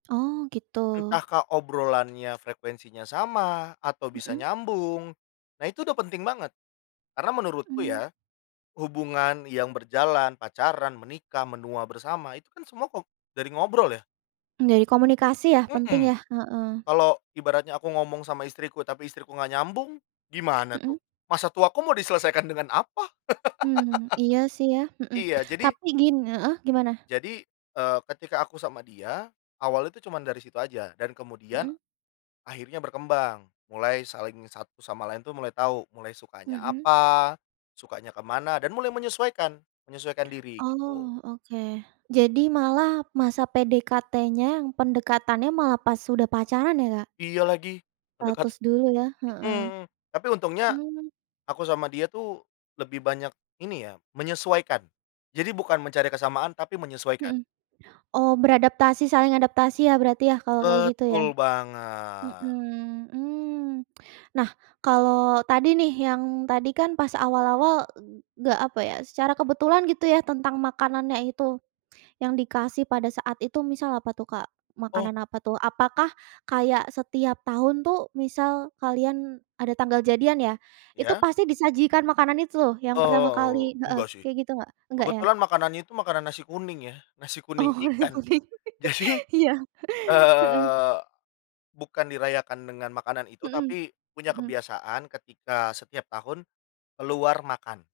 Oh, gitu. Entahkah obrolannya, frekuensinya sama atau bisa Mhm. nyambung. Nah itu udah penting banget, karena menurutku Mmm. ya, hubungan yang berjalan, pacaran, menikah, menua bersama itu kan semua kok, dari ngobrol ya. Dari komunikasi ya. Mmm. Penting ya, heeh. Kalau ibaratnya aku ngomong sama istriku, tapi istriku enggak nyambung, gimana tuh? Mhm. Masa tuaku mau diselesaikan dengan apa? Mmm. Iya sih ya, mhm. Iya, jadi Tapi gin heeh, gimana? jadi, eee, ketika aku sama dia, awalnya itu cuman dari situ aja dan kemudian, Mhm. akhirnya berkembang mulai saling satu sama lain tuh mulai tahu mulai sukanya Mhm. apa, sukanya ke mana dan mulai menyesuaikan, menyesuaikan diri, gitu. Oh, oke. Jadi malah masa PDKT-nya, pendekatannya malah pas sudah pacaran ya, Kak? Iya lagi, mendekat Ratus dulu ya heeh. mhm. Tapi untungnya Mmm. aku sama dia tuh lebih banyak ini ya menyesuaikan. Jadi bukan mencari kesamaan, tapi menyesuaikan. Mhm. Oh, beradaptasi saling adaptasi ya berarti ya kalau kayak gitu, ya. Betul banget. Mhm, mmm. Nah, kalau tadi nih yang tadi kan pas awal-awal e enggak apa ya? Secara kebetulan gitu ya tentang makanannya itu yang dikasih pada saat itu, misal apa tuh, Kak? Oh. Makanan apa tuh? Apakah kayak setiap tahun tuh misal kalian ada tanggal jadian ya? Itu Ya. pasti disajikan makanan itu loh yang pertama Oh, kali heeh, enggak sih. kayak gitu enggak? Enggak ya? Kebetulan makanannya itu makanan nasi kuning ya. Nasi kuning Oh, ikan. [unintelligible] Jadi, iya, heeh. eee, bukan dirayakan dengan makanan itu Mhm. tapi punya Mhm. kebiasaan ketika setiap tahun keluar makan.